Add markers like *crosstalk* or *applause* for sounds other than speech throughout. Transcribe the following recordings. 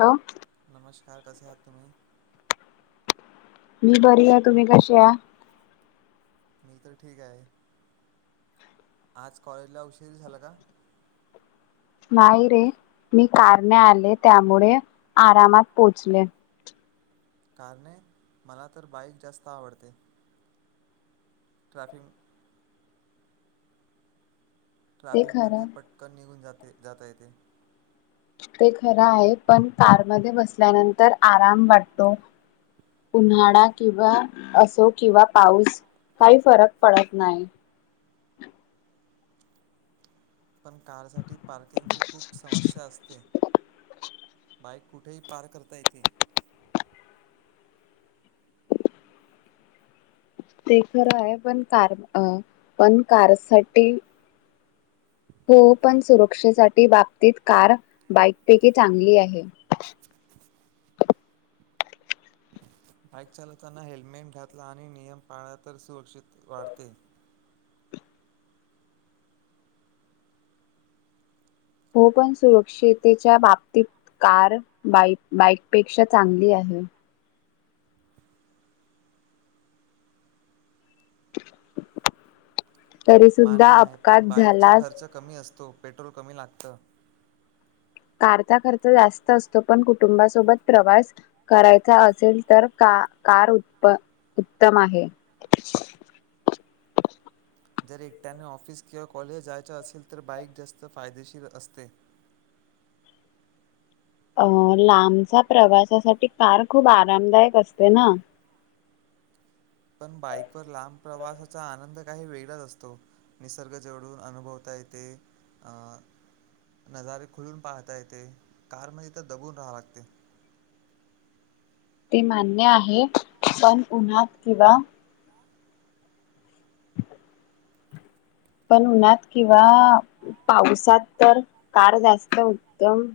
Hello! नमस्कार! कसे आहात तुम्ही? मी बरी आहे, तुम्ही कसे आहात? मी तर ठीक आहे आज कॉलेजला उशीर झाला का? नाही रे, मी कारने आले त्यामुळे आरामात पोहोचले. कार ने मला तर बाईक जास्त आवडते. ट्रॅफिक ते खरं ट्रॅफिकमध्ये पटकन निघून जाते जाता येते. ते खरं आहे पण कारमध्ये बसल्यानंतर आराम वाटतो. उन्हाळा किंवा असो किंवा पाऊस काही फरक पडत नाही. पण कारसाठी पार्किंगची खूप समस्या असते. बाईक कुठेही पार्क करता येते. ते खरं आहे पण कार पण कारसाठी. हो पण सुरक्षेसाठी बाबतीत कार बाईकपैकी चांगली आहे. बाईक चालताना हेल्मेट घातला आणि नियम पाळला तर सुरक्षित वाढते. हो पण सुरक्षितच्या बाबतीत कार बाई बाईकपेक्षा चांगली आहे. तरी सुुद्धा मान्य आहे पण अपघात बाईकचा झालाच खर्च कमी असतो पेट्रोल कमी लागत. कारचा खर्च जास्त असतो पण कुटुंबासोबत प्रवास करायचा असेल तर का कार उत् उत्तम आहे. जर एकट्याने ऑफिस किंवा कॉलेज जायच असेल तर बाईक जास्त फायदेशीर असते. अ लांबचा प्रवासासाठी कार खूप आरामदायक असते ना. पण बाइकवर लांब प्रवासाचा आनंद काही वेगळाच असतो. निसर्ग जवळून अनुभवता येते अ नजारे खुलून पाहता येते कारमध्ये तर दबून राहाव लागते. ते मान्य आहे पण उन्हात किंवा पण उन्हात किंवा पावसात तर कार जास्त उत्तम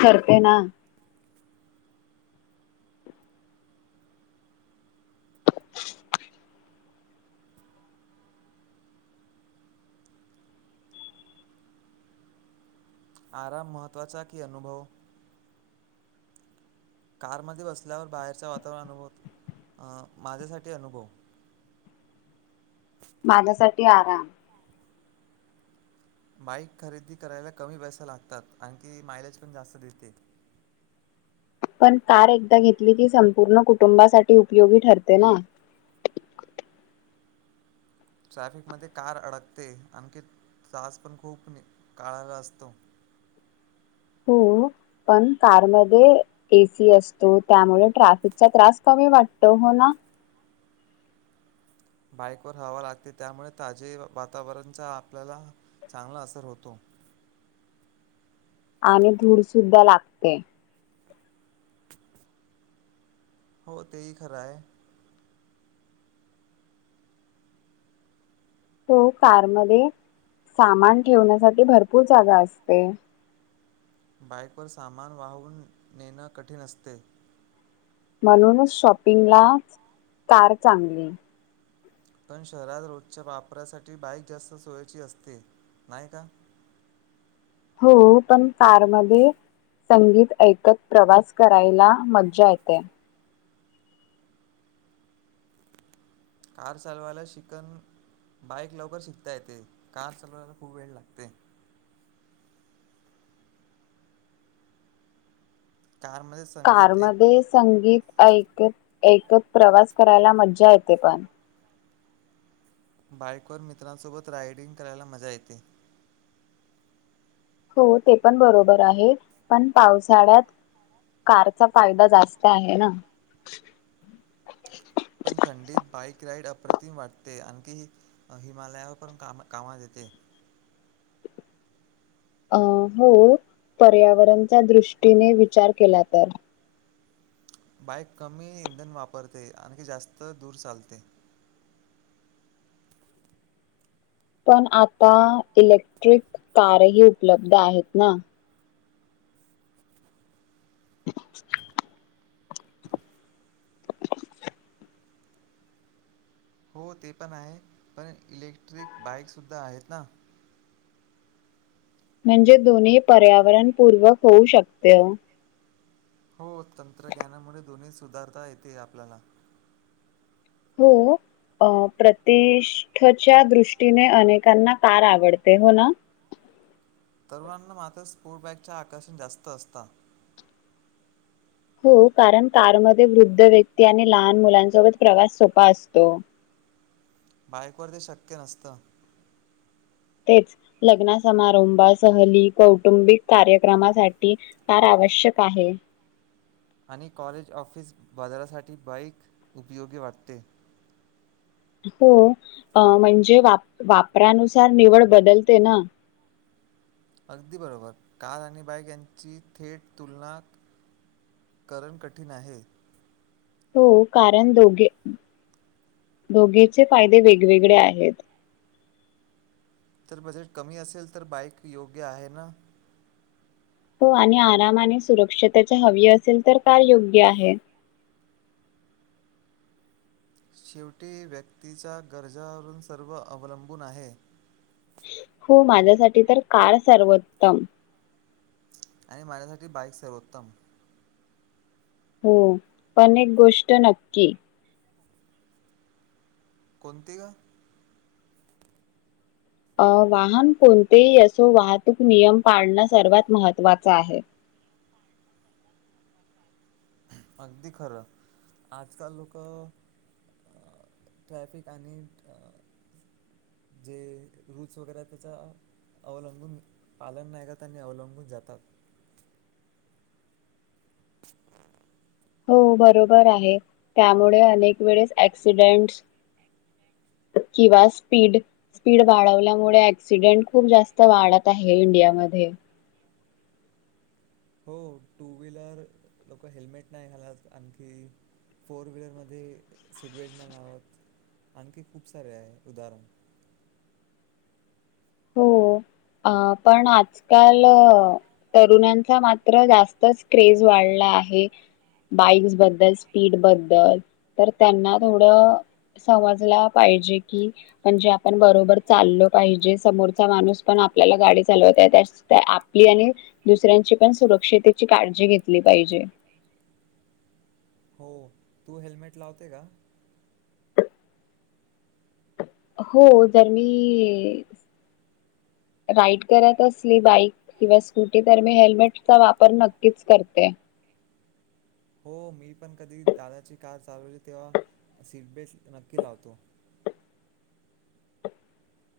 ठरते ना! आराम महत्त्वाचा की अनुभव कारमध्ये बसल्यावर बाहेरच्या वातावरण अनुभव अ माझ्यासाठी अनुभव माझ्यासाठी आराम बाईक खरेदी करायला कमी पैसा लागतात, आणखी मायलेज पण जास्त देते. पण कार एकदा घेतली की संपूर्ण कुटुंबासाठी उपयोगी ठरते ना. ट्रॅफिकमध्य कार अडकते आणखी त्रास पण खूप काळाला असतो. हो पण कारमध्ये एसी असतो त्यामुळे ट्राफिकचा त्रास कमी वाटतो हो ना बाईकवर हवा लागते त्यामुळे ताजे वातावरणचा आपल्याला चांगला असर होतो. आणि धूर सुुद्धा लागते. हो तेही खरं आहे. तो कारमध्ये सामान ठेवण्यासाठी भरपूर जागा असते. बाईकवर सामान वाहून नेणं कठीण असते. म्हणूनच शॉपिंगला कार चांगली. पण शहरात रोजच्या वापरासाठी बाईक जास्त सोयची असते नाही का. हो पण कारमध्ये संगीत ऐकत प्रवास करायला मज्जा येते. कार चालवायला शिकन बाईक लवकर शिकता येते कार चालवायला खूप वेळ लागते. कारमध्येच कार मध्ये संगीत ऐकत ऐकत प्रवास करायला मज्जा येते पण. बाइकवर मित्रांसोबत रायडिंग करायला मजा येते. हो ते पण बरोबर आहे पण पावसाळ्यात कारचा फायदा जास्त आहे ना. पण थंडीत बाईक राइड अप्रतिम वाटते, आणखी हिमालया *unintelligible* कामात येते. अ हो पर्यावरणच्या दृष्टीने विचार केला तर. बाईक कमी इंधन वापरते, आणखी जास्त दूर चालते. पण आता इलेक्ट्रिक कारही उपलब्ध आहेत ना? *unintelligible* हो ते पण आहे, पण इलेक्ट्रिक बाईकसुद्धा आहेत ना. म्हणजे दोन्ही पर्यावरणपूर्वक होऊ शकते. हो तंत्रज्ञानामुळे दोन्ही सुधारता येते आपल्याला. हो. अ प्रतिष्ठेच्या दृष्टीने अनेकांना कार आवडते. हो ना? तरुणांना मात्र स्पोर्ट बाईकचे आकर्षण जास्त असतं. हो कारण कारमध्ये वृद्ध व्यक्ती आणि लहान मुलांसोबत प्रवास सोपा असतो. बाईकवर ते शक्य नसतं. तेच लग्ना समारंभ, सहली, कौटुंबिक कार्यक्रमासाठी कार आवश्यक आहे. आणि कॉलेज, ऑफिस, बाजारासाठी बाईक उपयोगी वाटते. हो अ म्हणजे वा वापरानुसार निवड बदलते ना? अगदी बरोबर कार आणि बाईक यांची थेट तुलना करण कठीण आहे. हो कारण दोघे दोघीचे फायदे वेगवेगळे आहेत. तर बजेट कमी असेल तर बाईक योग्य आहे ना? हो आणि आराम आणि सुरक्षतेची हवी असेल तर कार योग्य आहे. शेवटी व्यक्तीच्या गरजावरून सर्व अवलंबून आहे. हो माझ्यासाठी तर कार सर्वोत्तम. आणि माझ्यासाठी बाईक सर्वोत्तम. हो पण एक गोष्ट नक्की कोणती ग? अ वाहन कोणतेही असो, वाहतूक नियम पाळणं सर्वात महत्वाचं आहे. अगदी खरं, आजकाल लोकं ट्रॅफिक आणि जे रूल्स वगैरे आहे त्याच अवलंबून पालन नाही करत आणि अवलंबून जातात. *unintelligible* हो बरोबर आहे त्यामुळे अनेक वेळेस एक्सीडेंट्स किंवा स्पीड स्पीड वाढवल्यामुळे ऍक्सिडेंट खूप जास्त वाढत आहे इंडियामध्ये. हो टू व्हीलर लोकं हेल्मेट नाही घालत आणखी फोर व्हीलरमध्ये सीटबेल्ट नाही लावत आणखी खूप सारे आहे उदाहरण हो अ पण आजकाल तरुणांचा मात्र जास्तच क्रेज वाढला आहे. बाईक्स बद्दल स्पीड बद्दल तर त्यांना थोडं समजला पाहिजे की म्हणजे आपण बरोबर चाललो पाहिजे समोरचा माणूस पण आपल्याला गाडी चालवत आहे त्यासाठी आपली आणि दुसऱ्यांची पण सुरक्षितेची काळजी घेतली पाहिजे. हो, तू हेल्मेट लावते का? हो जर मी राईड करत असली बाईक किंवा स्कूटी तर मी हेल्मेटचा वापर नक्कीच करते. हो मी पण कधी दादाची कार चालवली तेव्हा, सीटबेल्ट नक्की लावतो.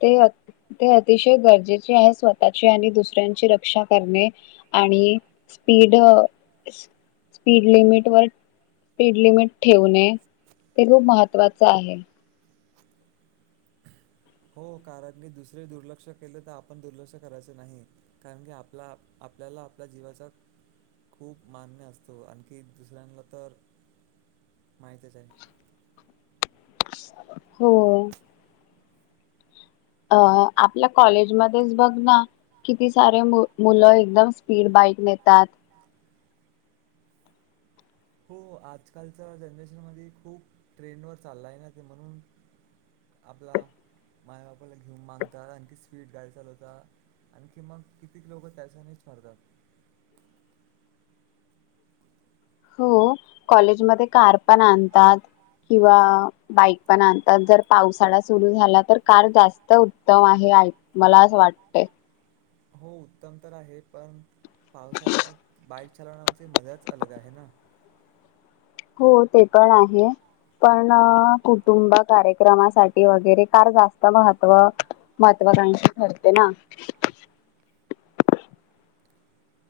ते अति ते अतिशय गरजेचे आहे स्वतःची आणि दुसऱ्यांची रक्षा करणे. आणि स्पीड अं स्पीड लिमिट वर स्पीड लिमिटं ठेवणे हे खूप महत्त्वाचं आहे. हो कारण की दुसरे दुर्लक्ष केले तर, आपण दुर्लक्ष करायचे नाही. कारण की आपला आपल्याला आपल्या जीवाचा खूप मान्य असतो, आणखी दुसऱ्यांना तर माहितच आहे. हो, अ आपल्या कॉलेजमध्येचं बघ ना किती सारे मु मुलं एकदम स्पीड बाईक नेतात. हो आजकालच्या जनरेशनमध्ये खूप ट्रेंडवर चाललायं ना ते म्हणून आपला मायबापाला घेऊन मागतात आणखी स्वीट गाय चालवता. आणखी मग कितीक लोकं त्याच्यानेच मरतात. हो कॉलेजमध्ये कार पण आणतात किंवा बाईक पण आणतात जर पावसाळा सुरू झाला तर, कार जास्त उत्तम आहे. मला असं वाट हो उत्तम तर आहे, पण पावसाळ्यात बाईक चालावण्याची मजाच अलग आहे ना. हो ते पण आहे. पण अं कुटुंब कार्यक्रमासाठी वगैरे कार जास्त महत्व महत्त्वाकांक्षी ठरते ना.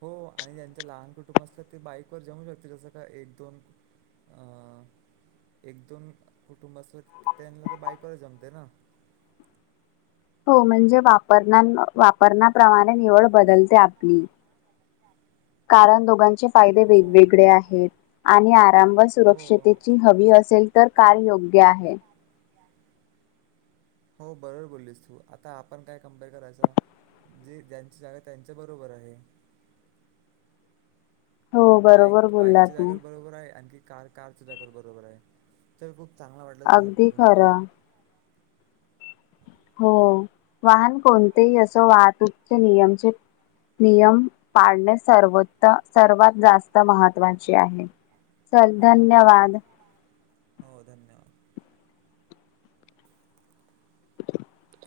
हो आणि त्यांच्या लहान कुटुंब असतात ते, बाईक वर जमू शकतील जसं का एक, दोन अ एक, दोन कुटुंब असलं कि त्यांनला त बाईकवर जमते ना हो म्हणजे वापर वापरण्याप्रमाणे निवड बदलते आपली. कारण दोघांचे फायदे हो वेगवेगळे आहेत,, आणि आरामवर हो सुरक्षित ची हवी असेल तर कार योग्य आहे. हो बरोबर बोललीस तू, आता आपण काय कम्पेअर करायचा? जे ज्यांचे एहे त्यांच्भे बरोबर आहे. हो बाईक बरोबर बोलला बाइकच्या तू जागेवर बरोबर आहे, आणखी कार कारच्या जागेवर बरोबर आहे. तर खूप चांगला वाटलं तुझ्या सोबत अगदी बोलून. खरं हो वाहन कोणतेही असो, वाहतूकचे नियमचे नियम पाळणे सर्वात जास्त महत्त्वाचे आहे.. चल हो, धन्यवाद हो, हो धन्यवाद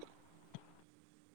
*inaudible*